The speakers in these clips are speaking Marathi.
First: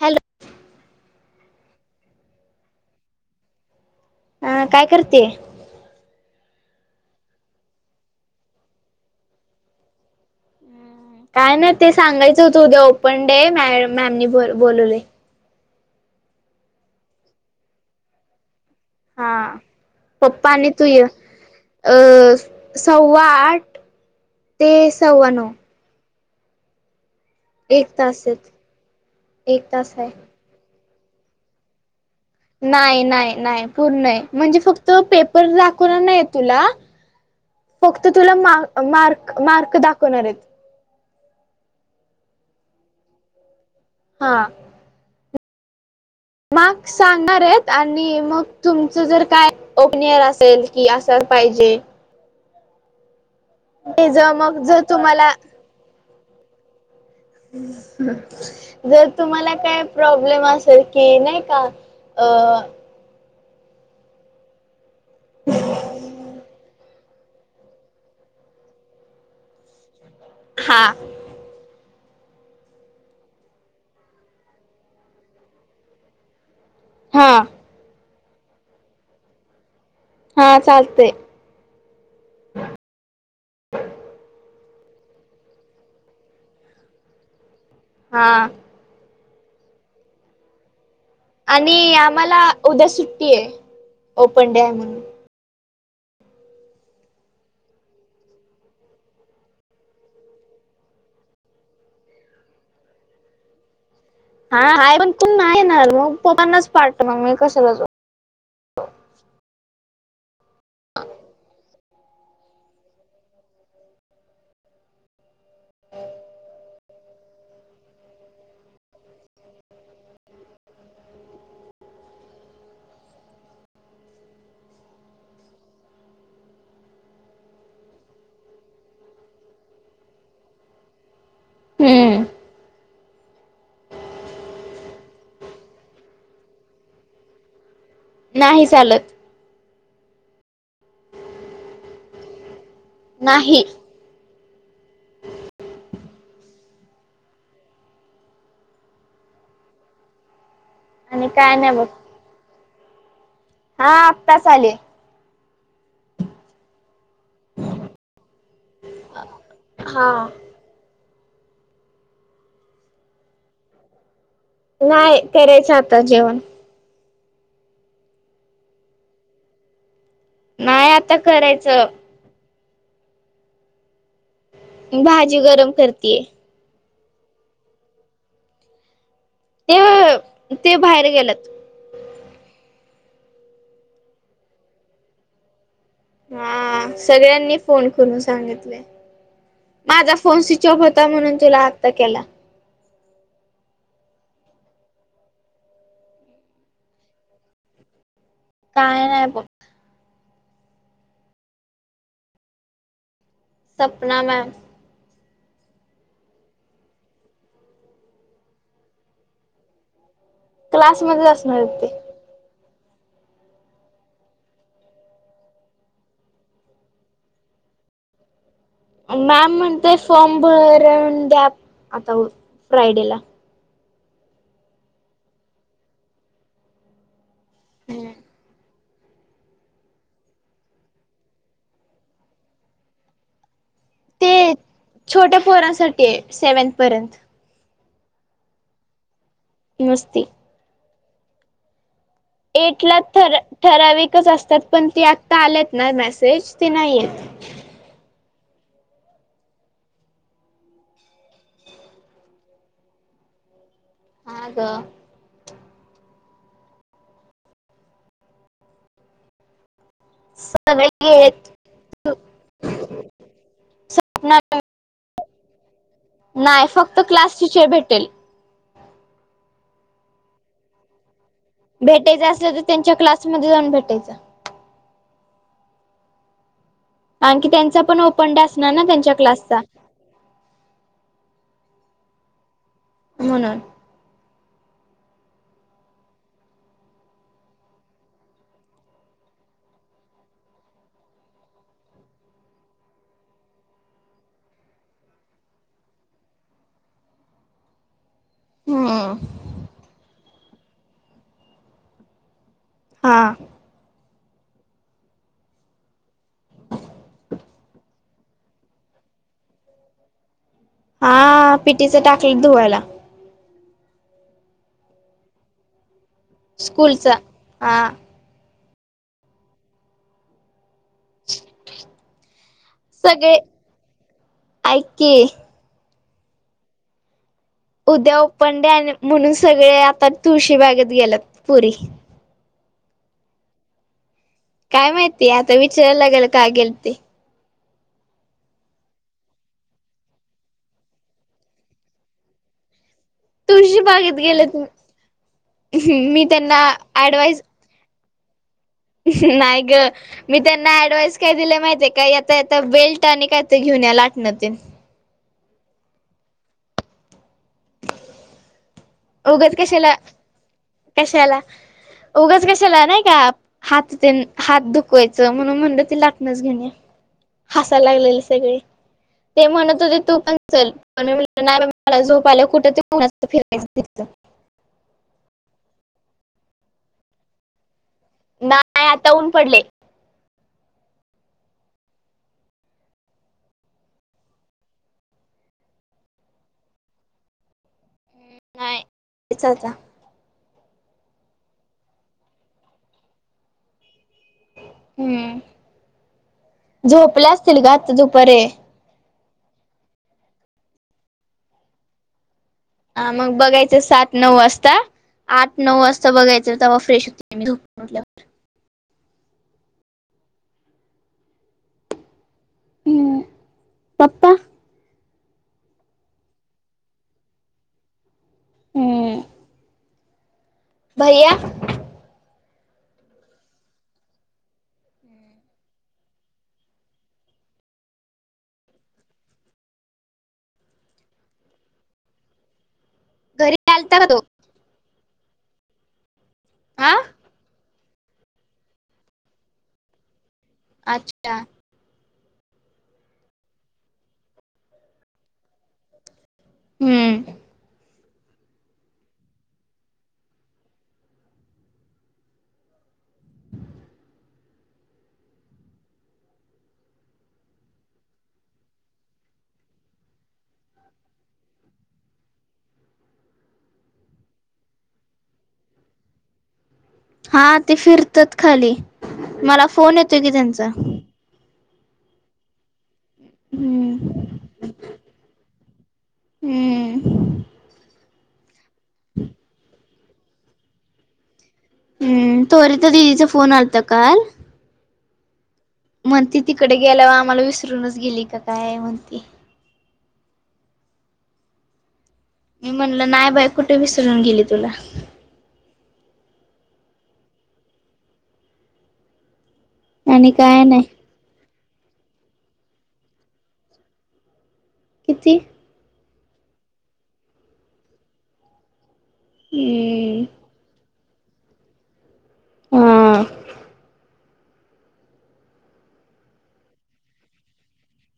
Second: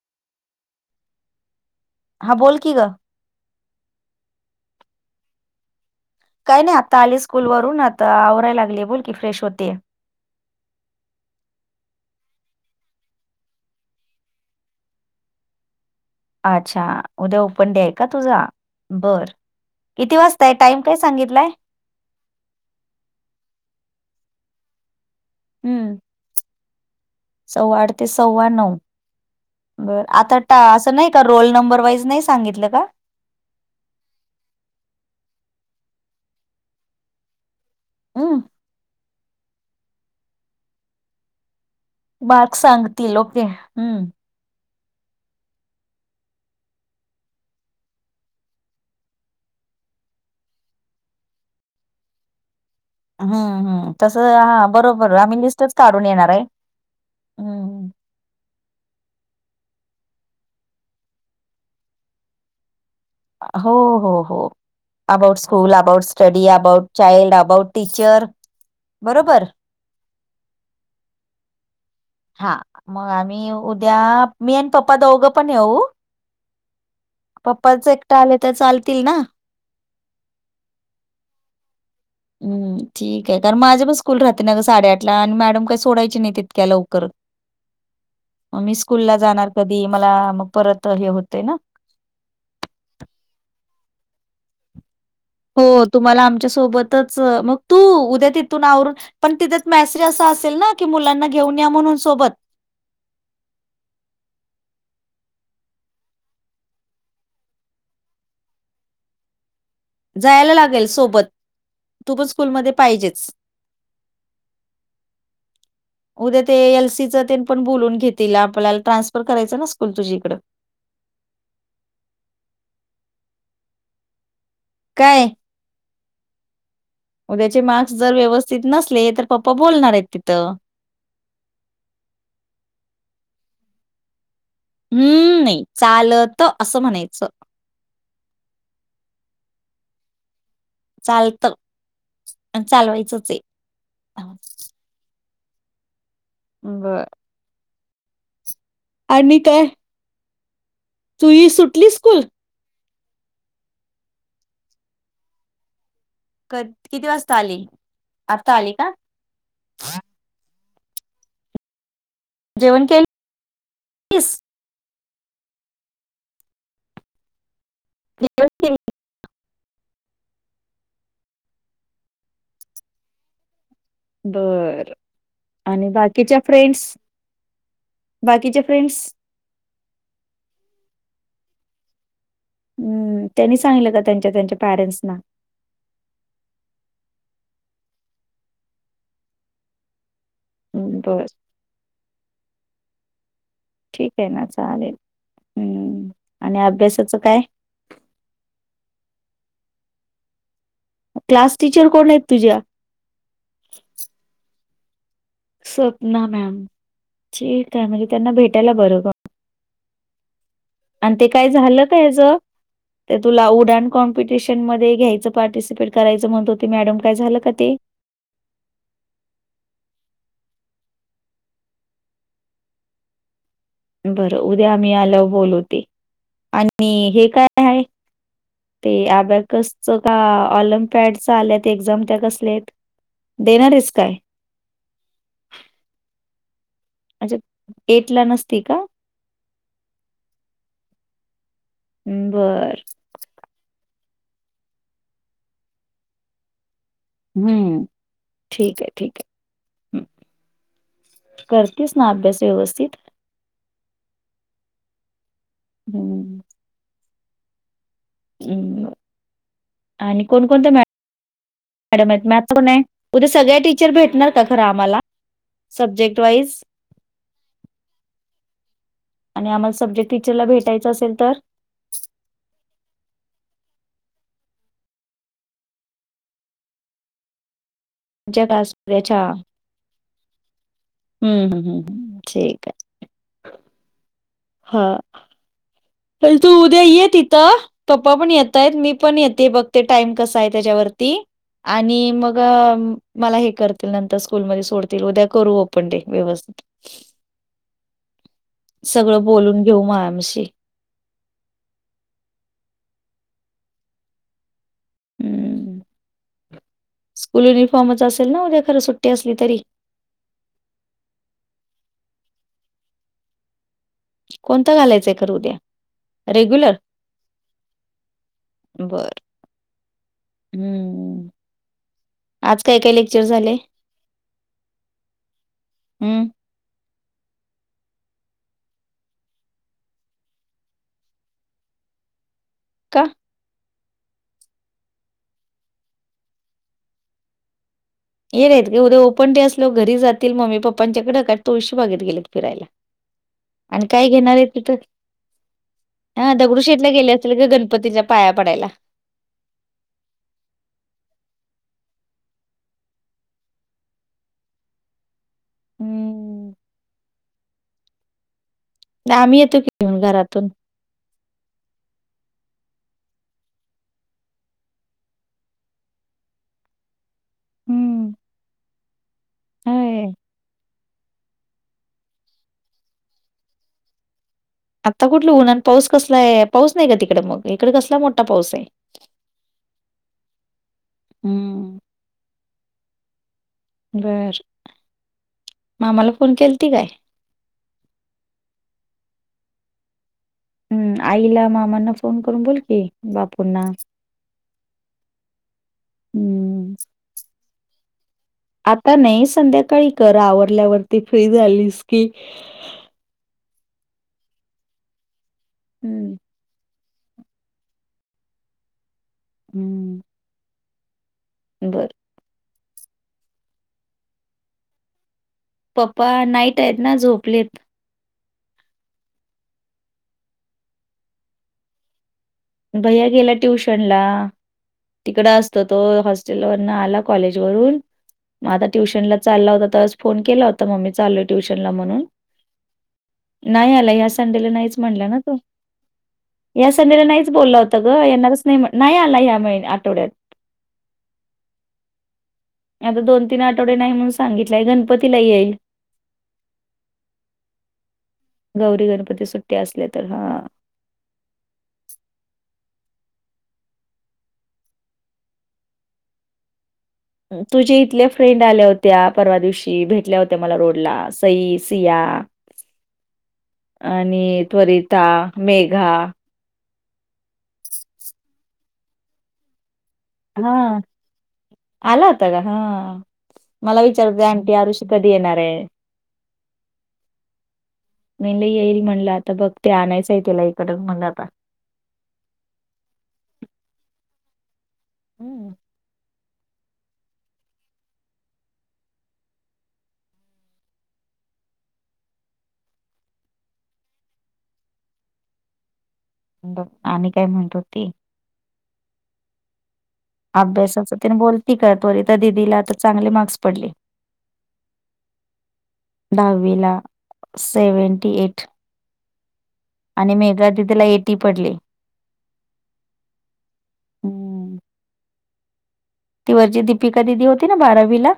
हॅलो. हा बोल की गं. अ काय करतीये? काही नाही आता आले स्कूल वरून. आता आवराय लागलेय. बोल की फ्रेश होतेय. काय नाही ते सांगायचं होतं, उद्या ओपन डे. मॅ मॅमनी ब बोलवलंय. अच्छा, उद्या ओपन डे आहे का तुझा? हा बर. किती पप्पा वाजताय. आणि टाईम तू काय ये सांगितलाय? सव्वा आठ ते सव्वा नऊ. हम्म. सव्वा एक आठ ते तास सव्वा आहेत नऊ. एक तास बरं आहे आता ट असं नाही का? रोल नंबर वाईज नाहीस? नाय नाय नाय पूर्णय. म्हणजे फक्त पेपर दाखवणार नाहीय तुला. फक्त तुला हम्म मार् मार्क मार्क दाखवणारेत. मार्क सांगतील. ओके. हम्म. ह. मर्क सांगणारेत, आणि मग तुमचं जर काय ओपनियर असेल कि असं पाहिजे. ह ह ते तसं ज हा मग जर बरोबर. तुम्हाला आम्ही लस्टच काढून येणारे. [unintelligible] जर तुम्हाला काय प्रॉब्लेम असेल की नाही का? अ हो हो हो. About school, about study, about child, about teacher बरोबर. हा. हा मग आम्ही उद्या, मी अन पप्पा दोघं पण येऊ? हा. पप्पाच एकटा आले त चालतील ना? हा चालतेय. हम्म ठीके. कारण माझ्या पण स्कूल राहते ना ग साडेआठ ला. आणि मॅडम काही सोडायची नाही इतक्या लवकर. हा. मग मी स्कूल ला जाणार कधी. मला मग परत हे होत. आणि आम्हाला उद्या सुट्टीये. ओपन डे आहे म्हणून. हो तुम्हाला आमच्या सोबतच. मग तू उद्या तिथून आवरून पण तिथे मेसेज असा असेल ना? की मुलांना घेऊन या म्हणून सोबत. हा आहे पण तू नाही येणार मग पप्पानाच पाठव. मग मी कशाला जाऊ? जायला लागेल सोबत. तू पण स्कूलमध्ये पाहिजेच. उद्या ते एलसीच ते आपण बोलून घेतील. आपल्याला ट्रान्सफर करायचं ना स्कूल तुझी इकडे. [unintelligible] काय? उद्याचे मार्क्स जर व्यवस्थित नसले. तर पप्पा बोलणारेत तिथं. हम्म. अम्म नाही चालत असं म्हणायचं. नाही चालत. चालत आणि चालवाय नाही. बर. आणि काय? आणि तुझी काय नाही बघ. सुटली स्कूल हा आत्तास आले. क किती वाजता आली. आत्ता आली का? हा जेवण केल तीस? नाही, करायचं आता जेवण. जीव [inaudible] नाही आता करायचं. बर, भाजी गरम आणि करतेय बाकीच्या. फ्रेंड्स. बाकीचे फ्रेंड्स. ते ते बाहेर गेलेत. हम्म त्यांनी सांगलीत त्यांच्या त्यांच्या पॅरेंट्सना. हा सगळ्यांनी फोन करून सांगितले. माझा फोन स्विच ऑप होता. बर म्हणून तुला आत्ता केला. ठीके ना चालेल. हम्म आणि अभ्यासाचं काय? काय नाही बघ. क्लास टीचर कोणेत तुझ्या? सपना मॅम. सपना मॅम. ठीके म्हणजे त्यांना भेटायला बर बा. आणि क्लासमध्येच ते काय असणार होत झालं ते. का याच? ते तुला उडण कॉम्पिटिशन मध्ये घ्यायचं, पार्टिसिपेट करायचं म्हणत हो ते मॅडम. काय झालं का ते? मॅम म्हणतेय फॉर्म भरून द्या आता फ्रायडेला. बरं उद्या आम्ही आल्याव बोलूते. आणि हे काय हाये? ते आब्याकसच का ऑलिमपॅड च आल्यात एक्झाम त्या कसल्यायेत? देणारेस काय? ते छोट्या पोरांसाठीये. सेवेंथ पर्यंत. अच्छा एट ला नसती का? नसती. बर एट ला ठराविकच असतात. पण ती आत्ता आलेत ना मेसेज ते नाहीयेत. हम्म ठीके, ठीके. करतीस ना अभ्यास व्यवस्थित? हा ग. हम्म. हम्म म. [unintelligible] आहेत मॅडम आहेत [unintelligible] त्या कोणे उद्या सगळ्या टीचर भेटणार का खरं आम्हाला? Subject wise. नाही फक्त क्लास टीचर भेटेल. आणि आम्हाला सब्जेक्ट टीचरला भेटायचं असेल तर? भेटायचं असल तर त्यांच्या क्लासमध्ये जाऊन भेटायचं. आणखी त्यांचा पण ओपन डे तुमच्या असणार ना त्यांच्या क्लासच्या क्लासचा. हम हम ठीक आहे. म्हणून. हा, आणि तू उद्या ये तिथं. पप्पा पण येतायत मी पण येते बघते टाइम कसा आहे त्याच्यावरती. आणि मग. मला हे करतील नंतर स्कूलमध्ये सोडतील उद्या करू ओपण डे व्यवस्थित. [inaudible] हम्म सगळं बोलून घेऊ मॅमशी. हा, हम्म. [inaudible] स्कूल युनिफॉर्मच असेल ना उद्या खरं सुट्टी असली तरी. हा पिटीच टाकल धुवायला. कोणता घालायचंय खर उद्या रेग्युलर. स्कूलचा हा बर हम्म. आज काय काय लेक्चर सगळे झाले? ऐक की हम्म. उद्या ओपन डे म्हणून सगळे आता तुळशीबागेत गेलेत पोरी. का? काय माहिती आता विचारायला लागेल का गेलते. ते नाही ग उद्या ओपन डे असल्यवर घरी जातील मम्मी पप्पांच्याकडे काय तुळशी बघित गेलेत फिरायला. तुळशी आणि काय बागेत घेणार आहेत गेलेत तिथं. मी हा त्यांना दगडूशेठ ला गेले असतील ऍडवाइस ग गणपतीच्या पाया पडायला. नाही ग. मी त्यांना ऍडवाइस काय दिले माहितीे काय येता येता बेल्ट आणि काय ते घेऊन या लाटण तेन. हम्म. उगच कशाला. त्यातून. कशाला उगच कशाला नाही का. हात तेन हात दुखवायचं म्हणून म्हणलं ती लाटणच घेउन या. हासायला हम्म लागलेले सगळे. ते म्हणत होते होय. तू पण चल पण मी नाही मला झोप आल्या कुठ ते फिरायचं. आता कुठलं उनात आणि पाऊस कसला आहे पाऊस नाही काय तिकड मग इकडे कसला मोठ. मोठा पाऊस हाय नाही आता ऊन पडले हम्म. बरं मामाला फोन केला ती काय? नाही हिचा. हम्म आईला मामांना फोन करून बोल की बापूंना. हम्म झोपल्या असतील ग आता दुपारे. आता नाही संध्याकाळी कर आवरल्यावरती फ्री झालीस की. हा मग बघायचं सात नऊ वाजता आठ नऊ वाजता हम्म. बघायचं. तवा फ्रेश होते झोपून उठल्यावर. हम्म. बरं. हम पप्पा. पप्पा नाईट आहेत ना, झोपलेत. हं. भैय्या? भैया गेला ट्युशन ला. तिकड असतं तो, हॉस्टेल वरन आला कॉलेज वरून- मग आता ट्युशनला चालला होता, तरच फोन केला होता मम्मी चालोय ट्यूशनला म्हणून. घरी नाही आला, आलता का या तो संडेला नाहीच म्हणला ना तो. या हा संडेला नाहीच- होत ग, येणारच नाही, नाही आला या आठवड्यात. अच्छा. आता दोन, तीन आठवडे नाही म्हणून सांगितलाय, गणपतीला येईल. हम्म. गौरी गणपती सुट्टी असल्या तर हा. [inaudible] तुझे इथल्या फ्रेंड आल्या होत्या परवा दिवशी, भेटल्या होत्या मला रोडला सई, सिया. [inaudible] आणि सरिता, मेघा. हा, ते फिरतात खाली, मला फोन येतो- हा, आला होता का? हा. मला हम्म विचारतं होती, आंटी, आरुष कधी येणार आहे? हम्म. मी येईल म्हटलं येईल, आता बघ ते आणायचंय तीला इकडं मग आता. हम्, त्वरवर तर दिदीचा फोन आलता काल. [unintelligible] हम्, [inaudible] म्हणती, तिकडे गेला वर आम्हाला विसरूनच गेली का काय म्हणती? मी म्हणलं, नाही बाई कुठं विसरून गेली तुला. [unintelligible] आणि काय म्हणत हुती? आणि काय नाही अभ्यासाच तेन बोलती का, त्वरिता दिदीला आता चांगले मार्क्स पडलेत. किती? दहावीला, सेवंटी एट. हम्म, [unintelligible] आणि मेगा दिदिला तिला एटी पडले. हम्म. हं. ती वरची दीपिका दिदी होती ना बारावी ला-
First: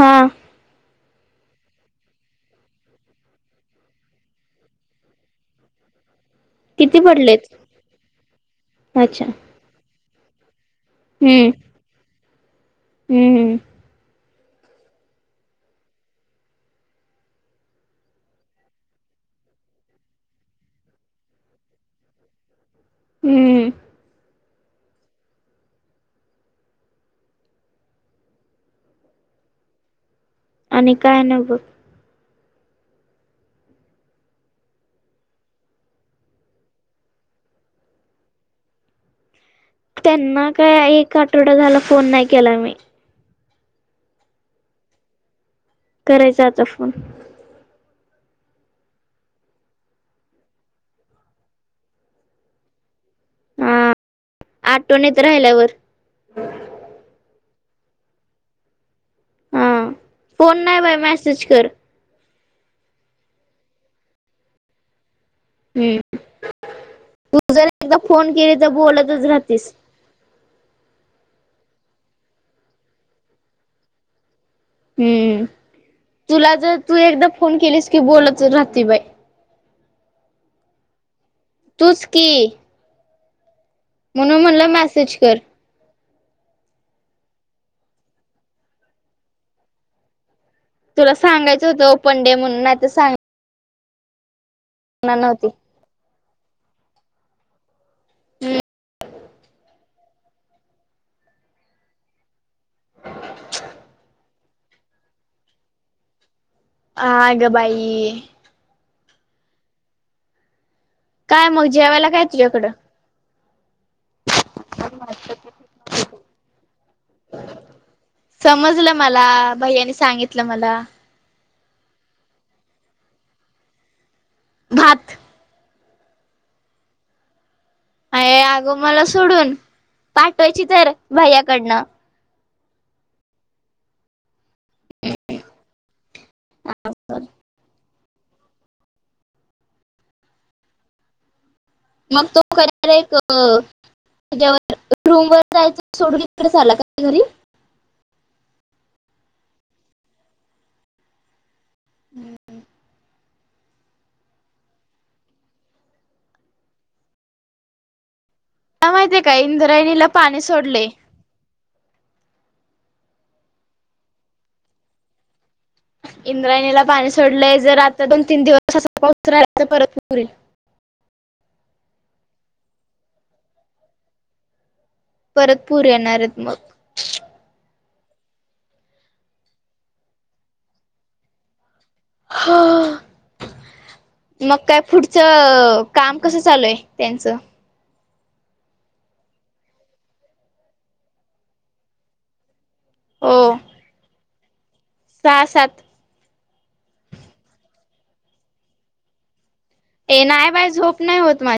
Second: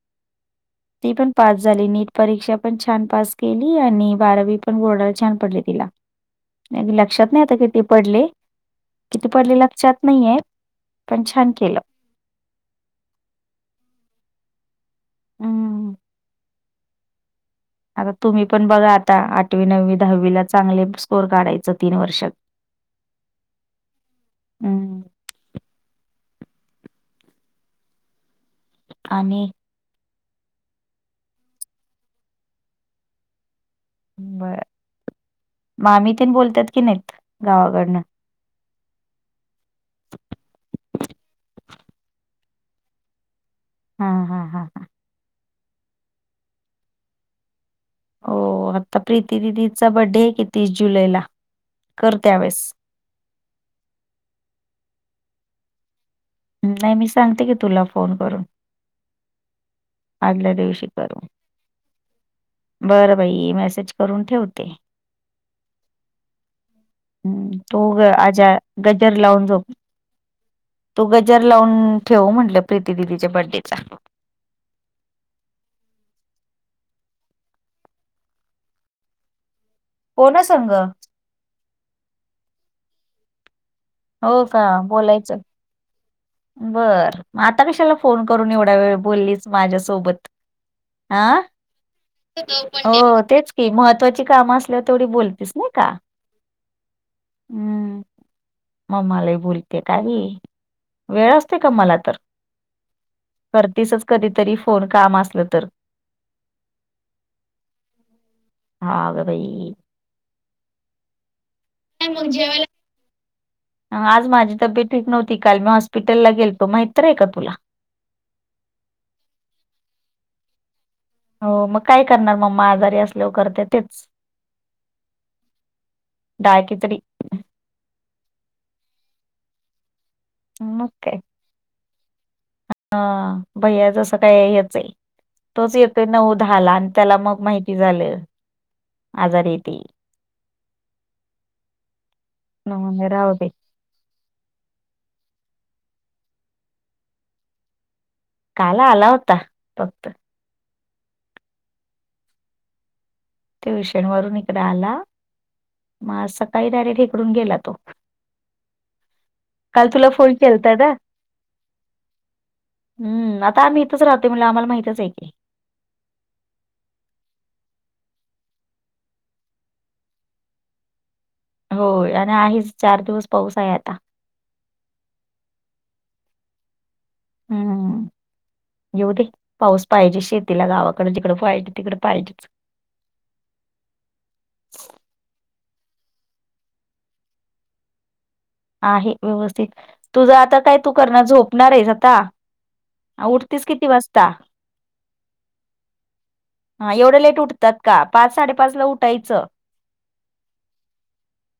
हा. ती पण पास झाली, नीट परीक्षा पण छान पास केली, आणि बारावी पण बोर्डाला छान पडले तिला. ह [inaudible] लक्षात नाही आता किती पडले, अच्छा किती पडले लक्षात नाहीये. पण छान केलं. हम. हम्म. आता तुम्ही पण बघा आता, आठवी, नववी, दहावीला चांगले स्कोर काढायचं तीन वर्षात. हं. हम्म [inaudible] आणि? आणि काय नाय बघ. बर, मामी तेन बोलतात कि नाहीत गावाकडनं? त्यांना काय एक आठवडा झाला, फोन नाही केला मी. ह्म ह्म ह्म ह. करायचा आता फोन. हो आता प्रीती दिदीचा बड्डे ये कि तीस जुलैला, कर त्यावेेळेस. हां आठवनीत राहिल्यावर. नाही मी सांगते की तुला फोन करून. हां, आदल्या फोन नाही दिवशी बाय कर. मेसेज कर. बरं बाई मेसेज करून ठेवते. हम्म ह्म जर तू एकदा ग फोन आजा केली तर गजर बोलतच लावून झोप. राहतीस तू गजर लावून ठेवू, म्हंटलं प्रीती दिदीच्या बड्डेचा. हम्म तुला जर, तू एकदा फोन केलीस की बोलत राहते बाई. कोना संग? तुचकी. म्हणून हो म्हणल का मेसेज बोलायचं कर. बर, म आता कशाला फोन करून एवढ्या वेळ बोलिस माझ्यासोबत? तुला अं? सांगायचं होतं ओपन डे म्हणून नाही तर हो सांगणार तेच. कि महत्त्वाची कामं असल्यावर तेवढी नव्हती बोलतीस नाही का? हम्. हम्. मालाही बोलते काय बाई? वेळ असतोय का मला तर? करतीसच कधीतरी फोन, काम असलं तर. आ ग बाई. आग बाई. काय मग, जेवायला काय तुझ्याकडं? म आज माझी तब्ययेत ठीक नव्हती, काल मी हॉस्पिटलला गेलतो माहिततर हाय का तुला? समजलं मला, भैय्यानी सांगितलं मला. हो मग काय करणार? मम्मा आजारी असल्यावर करते तेच. भात. डाळ-खिचडी. अय अग मला सोडून, पाठवायची मग तर भैय्याकडन. हां, भैया जसं काय येत चय, तोच येतोय नऊ-दहा ला आनं त्याला मग माहिती झालं. आजारी ती. मग तो खर म्हणले एक अ राहू दे [unintelligible] त्याच्यावर रूम वर जायचं सोडून, इकडे झाला का घरी? काल आला होता फक्त. हम्म. ट्युशन वरून इकड आला, मग आज सकाळी डायरेक्ट इकडून गेला तो. का माहितीय का काल इंद्रायणीला तुला फोन पाणी केलता सोडले ना,? हम्, आता आम्ही इथच राहतोय म्हणले आमला माहितचकि. इंद्रायणीला पाणी सोडलंय, जर आाता दोन-तीन दिवस असाचे पाऊस राहिला तर परत पुर एईल. होय आणि आहेच चार दिवस पाऊस आहे आता. परत पूर येणारेत मग. हम्म म, येऊ दे, पाऊस पाहिजे शेतीला, गावाकड जिकड पाहिजे, तिकड पाहिजे. हां. मग काय पुढचं काम कसं चालूय त्यांचं? आहे व्यवस्थित तुझं आता काय तू करणार झोपणार आहेस आता? अ हो उटतीस किती वाजता? सहा सात. हा एवढं लेट उठतात का पाच साडेपाच ला उठायचं. ए नाही बाई झोप नाही होत मा